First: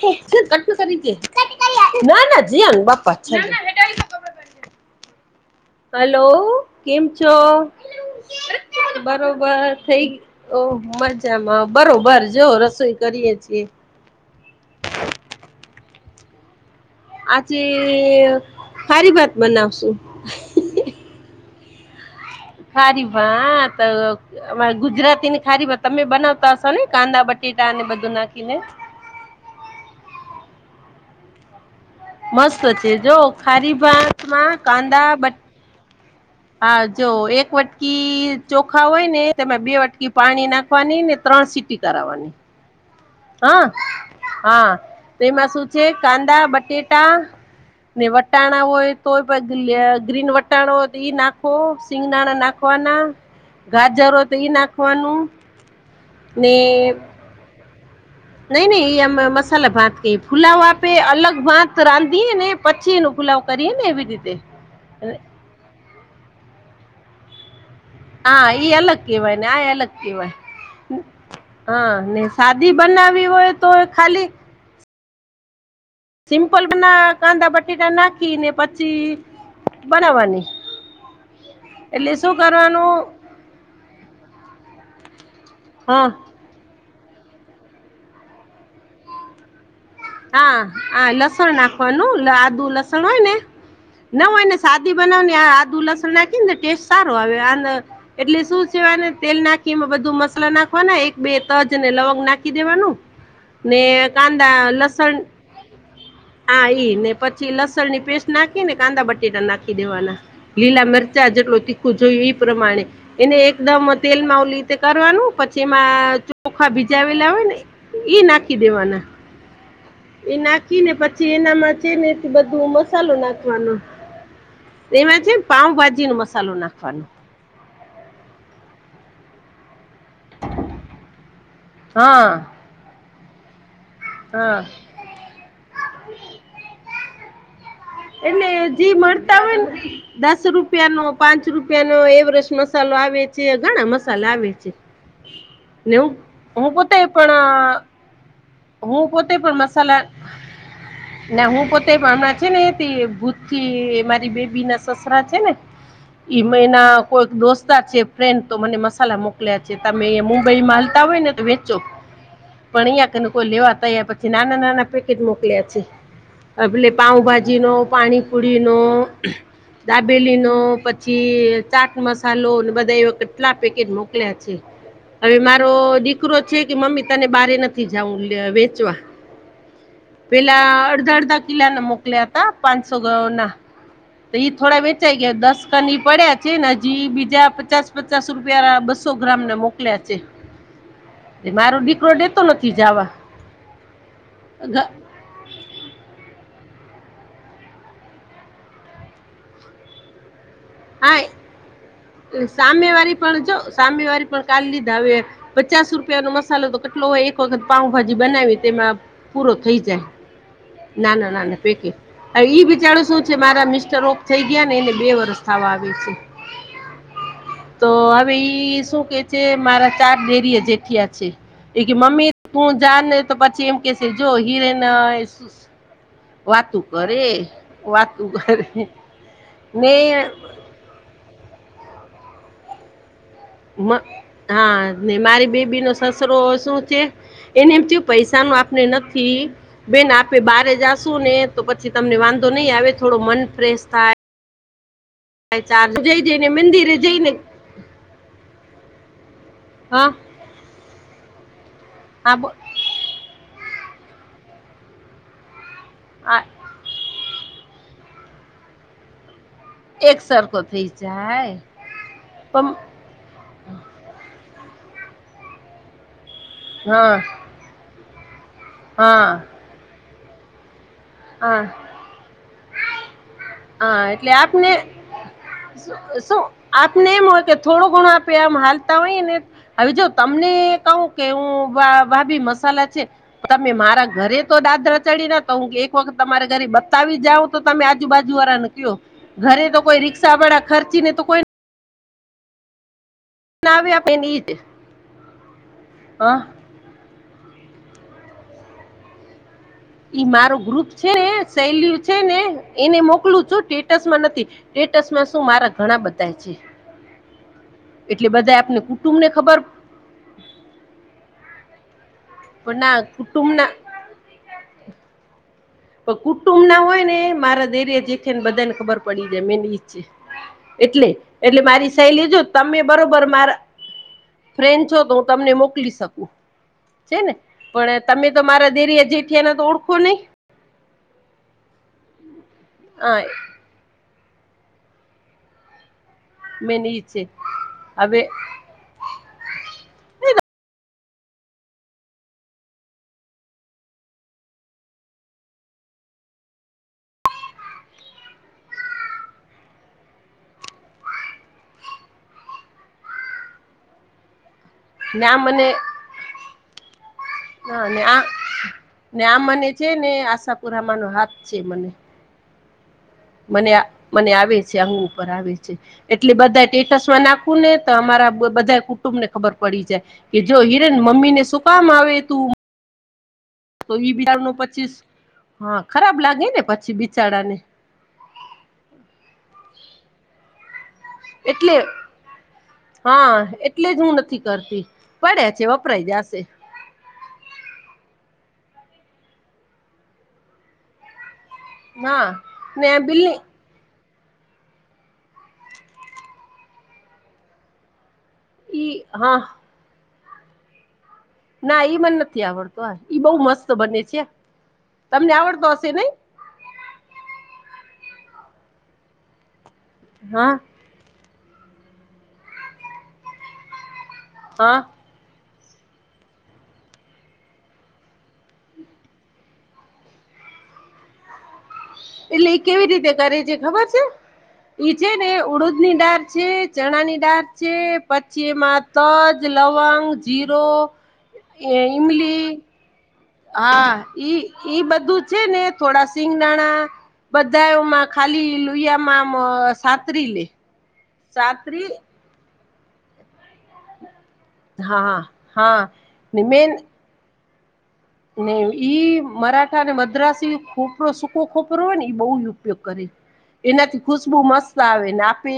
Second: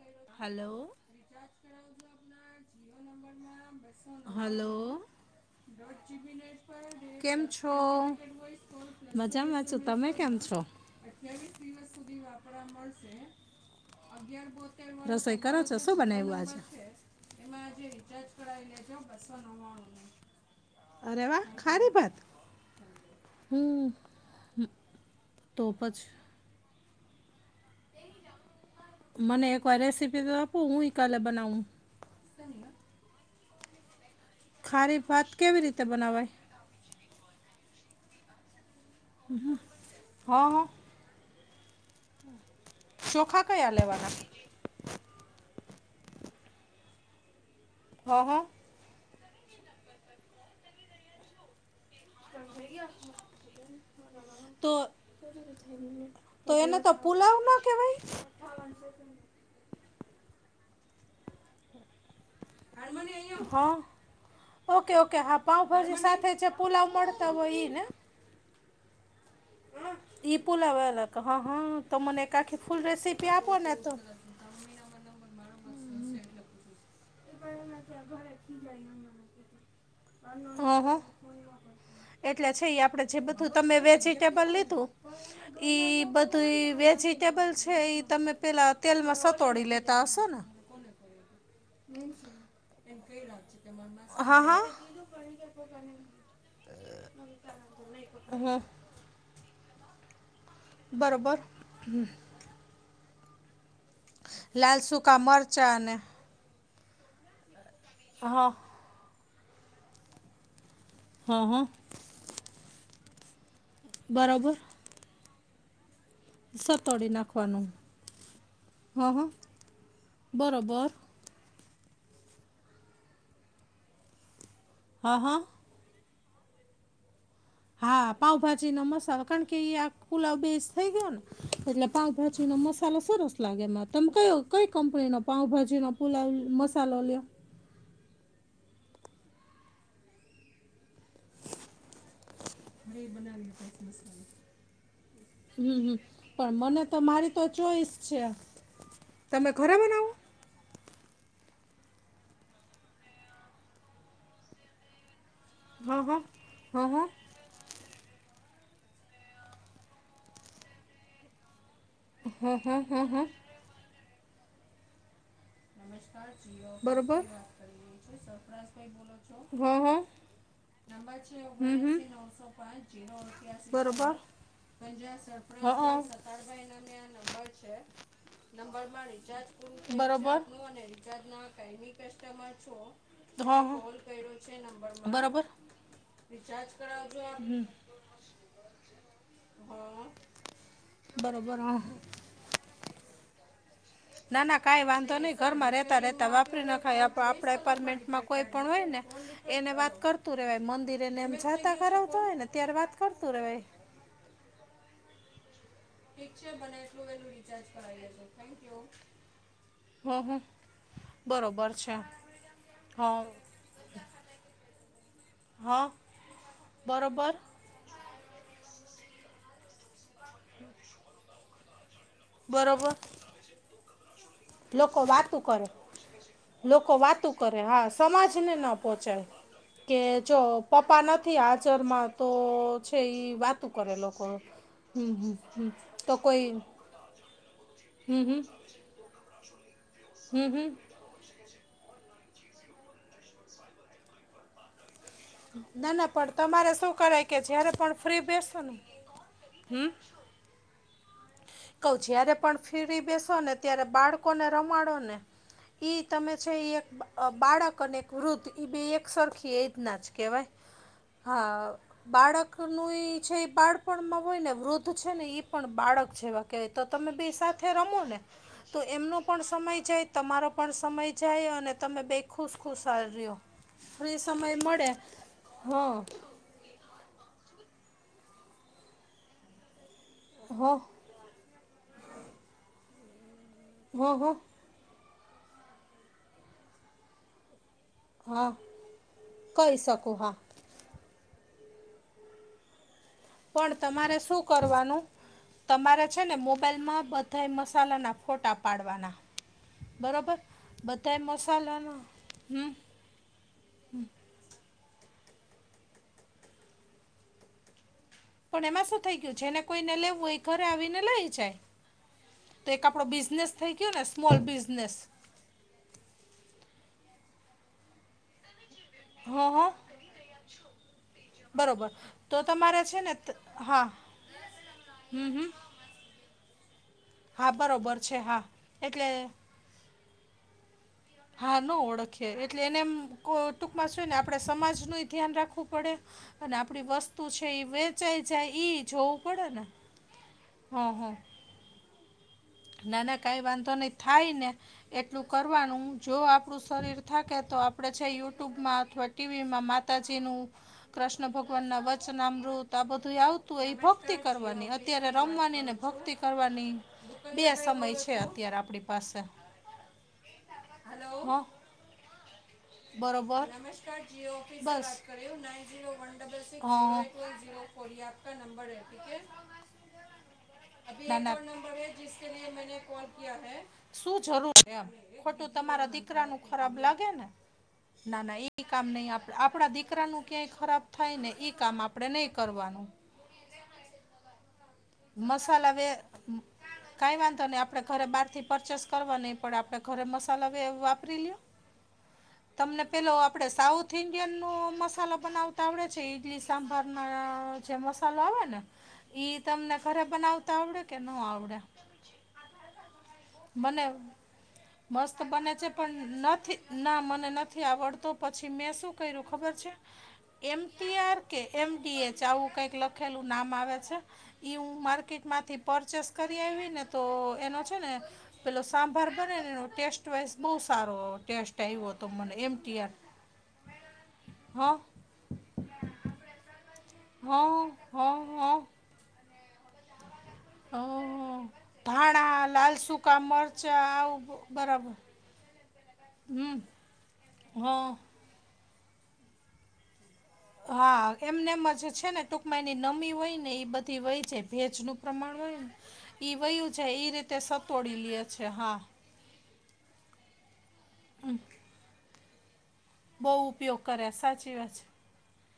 Cut hello કરી દે ના ના જીયાન બાપા છે હલો. હલો કેમ છો મજામાં બરોબર છું થઈ તમે કેમ છો. ઓહ મજામાં બરોબર જો રસોઈ કરીએ છીએ. રસોઈ કરો છો શું બનાયુ આજ. આજે ખારી ભાત બનાવશું અરે વાહ ખારી ભાત. ખારી ભાત હમ અ અમારી ગુજરાતી ને તો ખારી ભાત તમે પછી બનાવતા અને કાંદા બટેટાને બધું નાખીને. મને એકવાર રેસીપી તો આપું હું કાલે બનાવું. મસ્ત છે જો ખારી ભાત માં. ખારી ભાત કેવી રીતે બનાવાય. હા જો એક વટકી ચોખા હોય ને તમે બે વટકી હ પાણી હ નાખવાની ને. ત્રણ સીટી કરાવવાની. ચોખા હા કયા લેવાના હા તો એમાં શું છે કાંદા બટેટા ને હ હ વટાણા હોય તો પછી લે ગ્રીન વટાણા હોય તો એ નાખ. સિંગદાણા નાખવાના ગાજરો તે એ તો નાખવાનું. તો એને તો પુલાવ ના કેવાય. નહી નહી ઇ અમાર મસલા ભાત કે ફુલાવા પે અલગ ભાત રાંધધીએ ને. પછી એનો ફુલાવ કરીએ હા ને એવી રીતે. ઓકે ઓકે હા પાઉભાજી સાથે છે પુલાવ મળતા હોય ને ઇ ને. હા ઈ અલગ. કેવાય ને આ અલગ કેવાય ઈ પુલાવ અલગ હ હ હા તો ને મને એક આખી શાદી ફૂલ રેસીપી બનાવી આપો હોય તો ને ખાલી સિમ્પલ ના કાંદા બટેટા નાખી ને પછી બનાવાની હો હો. એટલે છે એ આપડે કરવાનું જે બધું તમે વેજીિટેબલ લીધું ઈ હા બધું. તો ઇ વેજીિટેબલ છે ઇ તમે પેલા તેલમાં સતોડી લે. હા હા લસણ ના. વાનું આદુ લસણ હોય ને ના હા હોય ને હા સાદી બનાવને આ આદુ લસણ નાખ. નાખી ને ટેસ્ટ સારો આવે આન એટલે હમ શું છે ચેવાય તેલ નાખ. બધું મસલા નાખવાના એક બે બરોબર તજ અને લોગ નાખી દેવાનું ને. કાંદા લાલ લસણ સૂકા મરચાં અને આ ઈ ને પછી લસણની પેસ્ટ હા નાખી. કાંદા બટેટા નાખી દેવાના લીલા મરચા હા જેટલું હા તીખું જોયું એ પ્રમાણે એને એકદમ તેલમાં ઓલી બરોબર રીતે કરવાનું પછી એમાં ચોખા સતોડી ભીજાવેલા હોય ને નાખવાનું ઈ નાખી દેવાના. હા હા એ નાખી બરોબર ને પછી એનામાં છે ને બધું મસાલો નાખવાનો. હા એમાં છે હા પાઉભાજી નો મસાલો નાખવાનો. હા પાઉભાજી નો મસાલો કારણ કે આ. પુલાવ બેસ્ટ થઈ ગયો ને એટલે હા પાઉભાજી નો મસાલો સરસ લાગે એમાં તમે કયો હા કઈ કંપનીનો પાઉભાજીનો પુલાવ મસાલો લ્યો. એને જી મળતા હોય ને દસ રૂપિયા નો. પાંચ રૂપિયા નો એવરેસ્ટ મસાલો આવે છે ઘણા મસાલા આવે છે. હમ હમ ને હું પણ હું મને તો પોતે મારી તો પણ ચોઈસ છે. હું પોતે તમે પણ ઘરે મસાલા બનાવો ના હું પોતે હમણાં છે ને એ ભૂત થી મારી બેબી ના સસરા છે ને હા હા એમાં એના હા હા કોઈક દોસ્તાર છે ફ્રેન્ડ તો મને મસાલા મોકલ્યા છે તમે અયા મુંબઈ માં હાલતા હોય ને તો વેચો હા હા પણ હા હા અહીંયા કોઈ લેવા તૈયાર નથી પછી નાના નાના પ મોકલ્યા છે એટલે બરોબર પાઉભાજી નો પાણીપુરી નો. હા હા દાબેલીનો પછી ચાટ મસાલો અને બધા એ કેટલાક પેકેટ અઠ્યાસી મોકલ્યા છે હવે મારો દીકરો છે કે મમ્મી તને બારે નથી. જ વેચવા થયું છે [inaudible] અડધા અડધા કિલા ના મોકલ્યા તા પાંચસો ના મેં તો ઇ થોડા વેચાઈ ગયા નંબરમાં દસ. ની પડ્યા છે હજી બીજા પચાસ. પચાસ રૂપિયા બસો ગ્રામને મોકલ્યા છે બરોબર મારો હા દીકરો દેતો નથી જવા ના ના કઈ વાંધો નહી ઘરમાં રહેતા રહેતા વાપરી નાખાય આપ આપણા એપાર્ટમેન્ટમાં કોઈ પણ હોય ને એને વાત કરતું રેવાય હા મંદિરેને એમ છતા કરાવતા હોય ને ત્યારે વાત કરતું રેવા સામે વારી પણ કા લીધ આવે પચાસ રૂપ ન મસાલો તો કેટલોય એક વખત પાઉભાજી બનાવી તેમાં પૂરો થઈ જાય હં હં નાના નાના બરોબર છે પેકિંગ ઈ બિચારો હા શું છે મારા મિસ્ટર ઓ થઈ ગયા ને એને બે વર્ષ થવા હા આવી છે બરોબર તો હવે ઈ શું કે છે મારા ચાર ડેરી જેઠિયા છે એ મમ્મી તું બરોબર જાન ને તો પછી એમ કહેશે જો હિરેન લોકો વાતું કરે વાતું લોકો વાતું કરે હા વાતું સમાજને નો કરે પોહોંચાય કે ને જો પપ્પા નથી હાજરમાં તો છે ઈ કરે લોકો હા હમ ને હમ મારી હમ બેબી નો તો સસરો કોઈ શું છે એને એમ થયું હમ હમ પૈસા ન આપને નથી બેન આપણે હમ બાર હમ હજાર જાસુ ને તો પછી તમને વાંધો નહી આવે થોડો મન ફ્રેશ થાય ચાર ના ના જઈ પણ જઈને તમારે મંદિરે શું કરાય જઈને કે જયારે પણ ફ્રી બેસો ને હમ્મ હા કહ જ્યારે હા બો પણ ફ્રી બેસો ને ત્યારે બાળકોને રમાડો ને ઈ તમે આ છે એ એક બાળક અને એક વૃદ્ધ ઈ બે એક સરખી એ ના જ એક સરખો થઈ કહેવાય જાય હા પણ બાળકનું ઈ છે એ બાળપણમાં હોય ને વૃદ્ધ છે ને એ પણ બાળક છે કે તો તમે હા બે સાથે રમો ને તો એમનો હા પણ સમય જાય તમારો પણ સમય જાય હા અને તમે બે ખુશખુશાલ રહ્યો હા ફ્રી એટલે સમય આપને મળે હા શું આપને એમ હોય કે થોડો ઘણો આપે આમ હાલતા હોય ને હવે જો તમને હ કવ હ કે હું ભાભી મસાલા છે તમે મારા હ ઘરે તો દાદર ચડી ના કે એક વખત તમારે ઘરે બતાવી જાવં તો તમે આજુ બાજુ હા વાળા કયો ઘરે કહી તો કોઈ શકું હા રિકષા વાળા ખર્ચી ને તો કોઈ પણ આવે તમારે આપેને શું ઈ જ કરવાનું તમારે છે ને હા મોબાઈલ મોબાઈલમાં બધા મસાલાના ફોટા પાડવાના ઈ બરોબર મારો ગ્રુપ છે બધાય ને શૈલીઓ મસાલાના છે ને હમ એને મોકલું છું સ્ટેટસ માં નથી સ્ટેટસમાં શું મારે ઘણા બધા છે એટલે બધા પણ આપને એમાં શું થઈ કુટુંબને ગયું જેને ખબર કોઈને લેવું હોઈ એ ઘરે આવીને લઈ જાય તો પણ એક ના આપડો બિઝનેસ કુટુંબના થઈ ગયો ને સ્મોલ બિઝનેસ પણ કુટુંબ ના હોય ને મારા દેરિયા જેઠીયા ને બધા ને ખબર પડી જાય હા મેઈન હા ઈ છે એટલે એટલે બરોબર મારી સહેલી જો તો તમે તમારે છે ને બરોબર ત- મારા હા ફ્રેન્ છો તો હું હમ હમ તમને મોકલી શકું છે ને હા પણ બરોબર છે તમે તો હા મારા દીરી એ એટલે જેઠીને તો ઓળખો નહી હા ન ઓળખએ એટલે એનેમ હા કો ટૂંકમાં છે ને આપણે સમાજનું ધ્યાન રાખવું પડે અને આપણી મેન ઈ વસ્તુ છે એ હવે વેચાઈ જાય જોવું પડે ને હં હં નાને કાંઈ વાંધો નહીં થાય ને એટલું કરવાનું જો આપણું શરીર થાકે તો આપણેે છે યુટ્યુબમાં અથવા ટીવીમાં માતાજી નું, કૃષ્ણ ભગવાન ના વચનામૃત આ બધું આવતું હોય ભક્ત ભક્તિ કરવાની અત્યારે રમવાની ને ભક્તિ કરવાની બે હ સમય ને છે આ અત્યારે આપણી પાસે ને આ મને છે ને આશાપુરામાનો હાથ હ છે મને બરોબર મને મને આવે છે અંગ ઉપર આવે છે એટલે બધા સ્ટેટસ નાખ નાખું ને તો અમારા બધા કુટુંબ ને ખબર પડી જાય કે જો હિરેન મમ્મીને શું કામ આવે જિસકે તું લિયે મેને કોલ કિયા હૈ તો ઈ શું બિચારું જરૂર નું છે પચીસ ખોટું હા તમારા ખરાબ દીકરાનું લાગે ને ખરાબ પછી લાગે ને. બિચારા ના ના ઈ કામ નહી આપડા દીકરાનું ક્યાંય ખરાબ થાય ને ઈ એટલે કામ આપણે નય કરવાનું. હા એટલે જ હું નથી કરતી. પડ્યા છે મસાલા વેહ વપરાય જશે કઈ વાંધો ની આપડે ઘરે બહાર થી પરચેસ કરવા ની પણ આપડે ઘરે મસાલા એવું વાપરી લીઓ. [inaudible] તમને ને પેલો બિલ્લી આપડે સાઉથ સાઉથ ઇન્ડિયનનો મસાલો બનાવતા આવડે છે ઇડલી સાંભારના જે મસાલો આવે ને. ઈ તમને ધરે બનાવતા આવડે કે નો આવડે. ના ઈ મને નથી આવડતું હા ઈ બો મસ્ત મને બને છે. મસ્ત તમને બને છે આવડતો હશે નઈ પણ નથી ના મને નથી આવડતો પછી મેં શું કર્યું ખબર છે હા એમ એમ ટી આર કે એમ ડી એચ આવું કઈક લખેલું નામ આવે છે એ હું હા માર માર્કેટ માંથી પરચેસ કરી આવી ને તો એનો છે ને પેલો સાંભાર બને ને ટેસ્ટવાઈઝ બો સારો ટેસ્ટ [unintelligible] હો તો એટલે ઈ કેવી રીતે કરે છે ખબર છે હા ઈ છે ને ઉડદ ની દાળ છે ચણા ની દાળ હં છે હં પછી હં એમાં તજ, લવંગ જીરો એવું ઈ સુ કામર હા ઈ ઈ બધું છે ને થોડા હમ સિંગદાણા હં બધામાં ખાલી લુહીયામાં આમ સાતરી લેય. હા એમને એમ જે છે ને ટૂંકમાંયની નમી હોય ને એ બધી વહી જાય. ભેજનું હા પ્રમાણ હોય ને હા એ ને મેન વયું જાય એ રીતે સતોડી લેય. ને ઈ મરાઠા અને મદ્રાસી ખોપરો સૂકો ખોપરો હોય ને ઈ બો ઉપયોગ કરે. બહુ ઉપયોગ એનાથી કરે ખુશબુ સાચી વાત મસ્ત છે આવે ને આપે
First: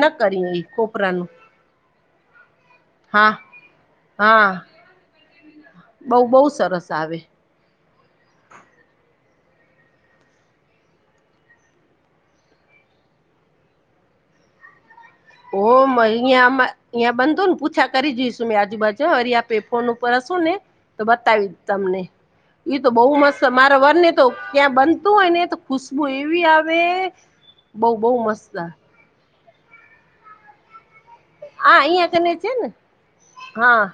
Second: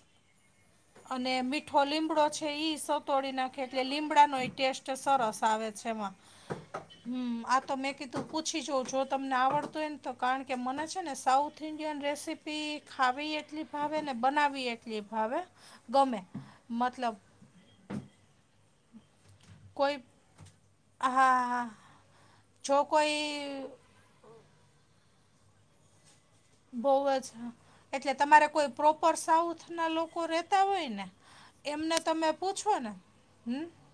ન કરી એ ખોપરાનું અને મીઠો લીમડો છે ઈ સોથ હા તોડી નાખે એટલે લીમડાનો હા એ ટેસ્ટ સરસ આવે છે એમાં બઉ બહુ સરસ આવે હમમ આ તો મેં કીધું તો પૂછી જોવ જો તમને આવડતું હોય ને તો કારણ કે મને છે ને સાઉથ ઇન્ડિયન રેસીપી ખાવી એટલી ભાવે ને, બનાવી એટલી ભાવે. ઓ ગમે અહંયા અં મતલબ બન ને પૂછા કરી જોઈશું મેં આજુબાજુ વરી આપડે ફોન કોઈ ઉપર હશું ને તો હા બતાવી હા તમને ઈ જો તો બો કોઈ મસ્ત મારા વર ને તો ક્યાં બનતું હોય ને ખુશબુ એવી આવે બહુ બો બો મસ્ત ઉપર સાઉથના લોકો રહેતા હોય ને એમને અહિયાં તમે કને છે પૂછો ને હમમ. હા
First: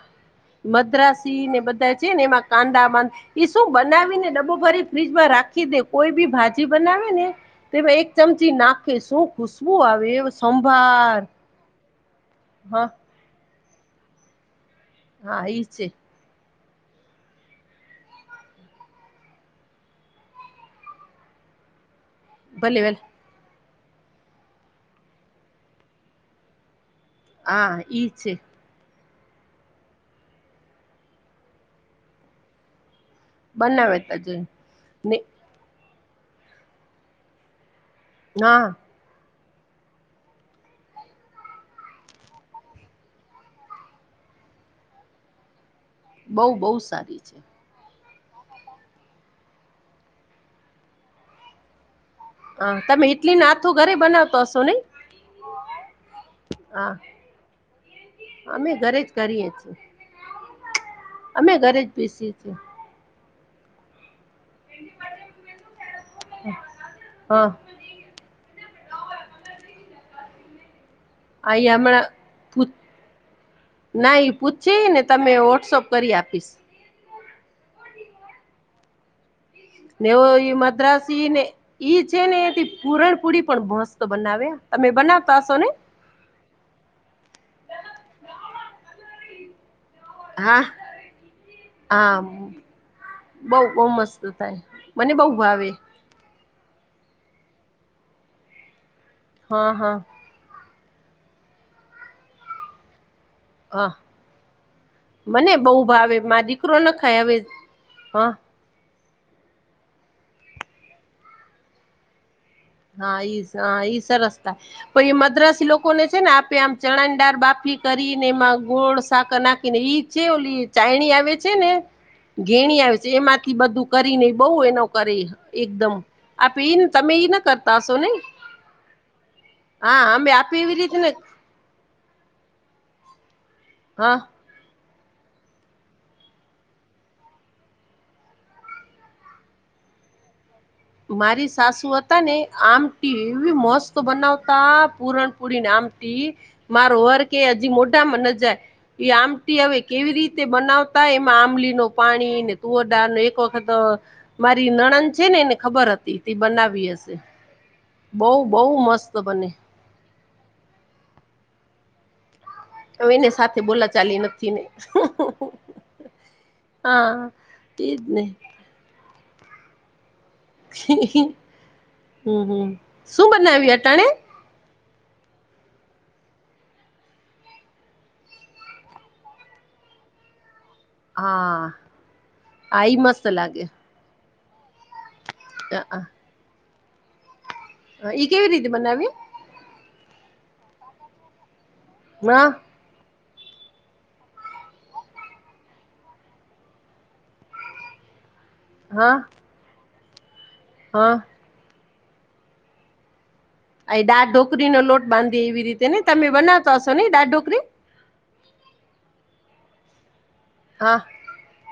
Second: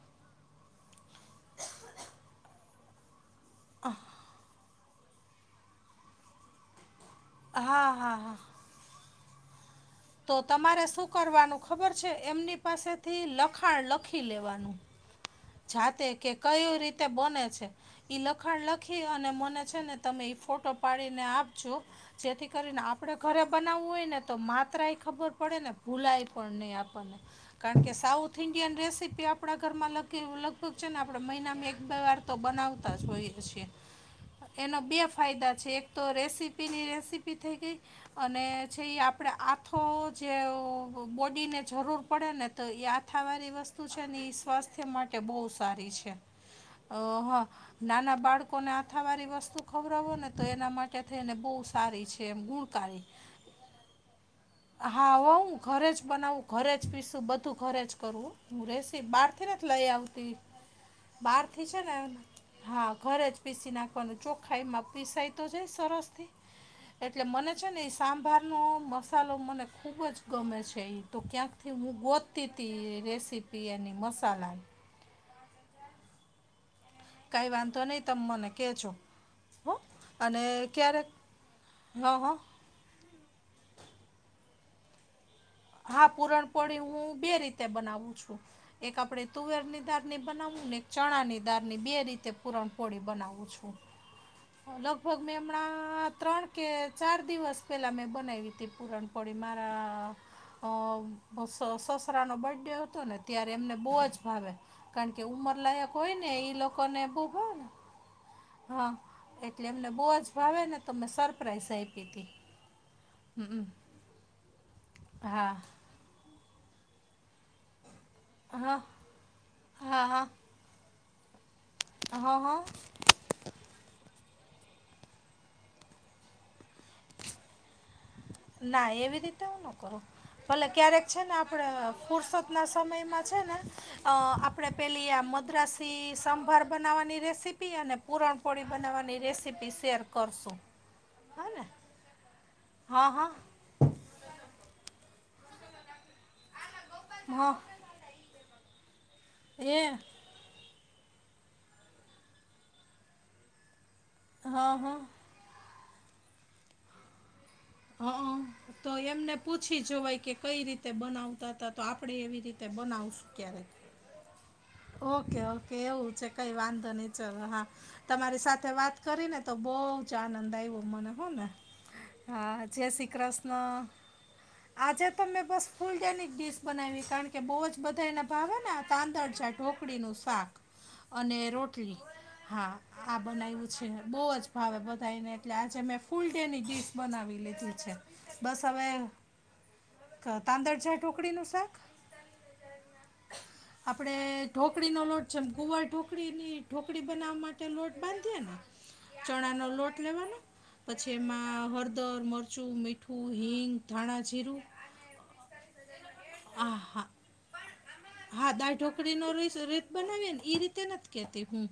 મદ્રાસી ને બધા છે ને એમાં કાંદા મા એ શું બનાવીને ડબો ભરી ફ્રીજમાં રાખી દે કોઈ બી ભાજી બનાવે ને તે હા એક હા હા ચમચી નાખે શું ખુશબુ આવે તો તમારે શું સંભાર કરવાનું ખબર છે. એમની હા પાસેથી લખાણ લખી લેવાનું. હા ઈ છે જાતે કે કયું રીતે બોને છે. ઈ લખાણ લખી અને મને છે ને તમે ફોટો પાડીને આપજો- જેથી ભલે કરીને ભલે આપડે- ઘરે બનાવવું હોય ને તો માત્રએ ખબર પડે ને ભૂલાય પણ નહીં આપણને- હા કારણ કે ઈ છે સાઉથ ઇન્ડિયન રેસીપી આપણા ઘરમાં લગ કે લગભગ છે ને આપડે મહિનામાં એક બે વાર તો બનાવતા જ હોઈએ. છે. બનાવે તજ એના બે ને ફાયદા છે એક તો રેસીપીની રેસીપી થઈ ગઈ. હા અને છીએ આપ આપણે આથો જે બોડીને જરૂર પડે ને તો એ આથાવાળી વસ્તુ વસ્તુ છેની સ્વાસ્થ્ય માટે બો સારી છે બઉ બહુ અ સારી છે હા. નાના બાળકોને હાથા વાળી વસ્તુ ખવરવો ને તો એના માટે થઈને બહુ સારી છે. હા ગુણકારી તમે ઈટલીને આથું ઘરે બનાવતો હશો નહી હા હું ઘરે જ બનાવ- ઘરે જ હા પીસું બધું ઘરે જ કરવું હું અમે ઘરે રેસીપ જ બહાર કરીએ થી નથી- છીએ લઈ આવતી બાર અમે થી ઘરે છે જ ને પીસીએ છીએ હા ઘરે જ- પીસી નાખવાનું ચોખ્ખા એમાં પીસાય તો જાય સરસ થી એટલે હા મને છે ને- સાંભારનો મસાલો મને ખૂબ જ ગમે છે. ઈ- તો આ ક્યાંકથી હું હમણાં ગોતી પૂ તી રેસીપી એની ના મસ એ પૂછી ને તમે વોટ્સોઅપ કરી આપીશ. કઈ વાંધો નહી તમ મને કે જો. નેવ મદ્રાસી ને ઈ હા છે હા ને તી પુરણપુરી પણ મસ્તો બનાવે તમે બનાવતા હશો ને હા પુરણપોળી હું બે રીતે બનાવું છું એક આપડે તુવેરની દાળ- ની હા બનાવું ને એક ચણાની દાળ ની બે હા રીતે પુરણપોળી બનાવું બઉ છું. બહુ મસ્ત થાય મને લગભગ બહુ મેં ભાવે હમણાં ત્રણ- કે ચાર દિવસ પહેલાં મેં બનાવી હતી પૂરણપોળી હા હા મારા- અ સસરાનો બર્થ ડે હતો ને- ત્યારે એમને હા બહુ જ ભાવે કારણ કે મને બહુ ઉંમરલાયક હોય ભાવે ને મા એ દીકરો ન લોકોને ખાય બહુ હવે ભાવે ને. હા હા એટલે એમને બહુ જ ભાવે ને તો મેં સરપ્રાાઈઝ આઈપી હતી. હા ઈ હ હમ ઈ સરસતા પઈ હા મદ્રાસી લોકોને છે ને આપે આમ ચણાણદાર બાફી- કરીને એમાં હા ગોળ શાકર નાખીને ઈ હા હા ચે હા ઓલી ચાયણી આવે- છે ને હા હા ગેણી આવે છે એમાંથી બધું- કરીને બહુ એનો કરી એકદમ આપે ઈન તમે ના કર- ના એવી રીતે હું ન કરું હા અમે આપે ભલે એવી રીતે ક્યારેક છે ને આપડ- ફુરસદના સમયમાં છે ને અ હા આપ- આપણે પેલી આ મદ્રાસી સંભાર બનાવવાની રેસીપી અને પૂરણપોળી બનાવવાની રેસીપી શેર- કરશો. મારી સાસુ હતા ને આમ તિ હા હા એવી મસ બનાવતા પૂરણપુરી નામ થી મારો વર કે હા હજી મોઢામાં નજાય- એ આમટી હવે એ કેવી રીતે બનાવ- એમાં આંબલી નો પાણી ને તુવરદાળ નો એક વખત મારી હા હા નણંદ છે નેને- ખબર હતી તી બનાવી હશે. બહુ હા બહુ તો મસ્ત એમને બને પૂછી જોવાય કે કઈ રીતે બનાવતા હતા તો આપડે એવી રીત હવે એને સાથે બોલા ચાલી નથી ને- ઓકે ઓકે એવું છે કઈ વાંધો નહી હા ચલ હા તેજ ને તમારી સાથ વાત કરી ને તો બોઉ- ચા નંદ આઈવો હો ને હમ હા હમ જે શ્રી શું બનાવ્યું કૃષ્ણ- અટાણે આજે તો મેં બસ ફૂલડેનિક ડિશ બનાઈવી કારણ કે બૌ જ બધા એના ભાવે ને તાંદળ જાડ ઢોકળીનું શાક અને હા રોટલી હા ઈ આ મસ્ત લાગે બનાઈવુ છે બહુ જ- હાવ બધાને એટલે આજે મેં હા ફૂલ ડે ની ડીશ બનાવી લીધી ઈ કેવી બસ રીતે હવે બનાવી તાંદળ છે. ઢોકળી નું શાક. મા આપડે- ઢોકળીનો લોટ છે એમ કુંવાર ઢોકળીની ઢોકળી બનાવવા માટે લોટ બાંધીએ ને- હા ચણા નો લોટ લેવાનો હા પછી એમાં હળદર, મરચું, મીઠું, હિંગ- આ ધાણા જીરું દાઢોકરી નો લોટ બાંધી એવી રીતે ને તમે આ બનાવતા હશો હા ને દાળઢોકરી- હા દાળ ઢોકળી નો રઈશ રીત બનાવી ને ઈ રીત- તે હા નથ કેતી હું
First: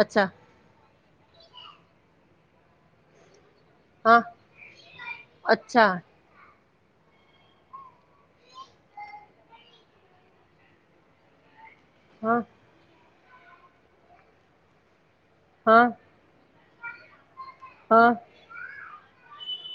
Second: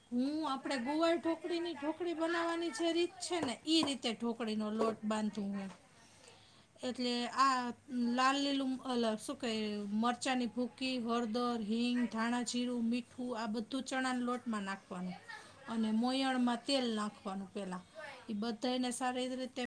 અચ્છા આપણે ગોવાર ઢોક ઢોકડી ની ઢોકળી બનાવવાની જે રીત છે. ને- એઈ રીતે હા ઢોકળીનો લોટ બાંધુ હું અચ્છા એટલે આ લાલ લીલું અલા શું કહે મરચાંની ભૂકી, હળદર, હિંગ હા ધાણા, જીરું, મીઠું આ બધું ચણાને લોટમાં નાખવાનું હા અને મોયણમાં તેલ નાખવાનું પહેલાં હા બત સાર રીતે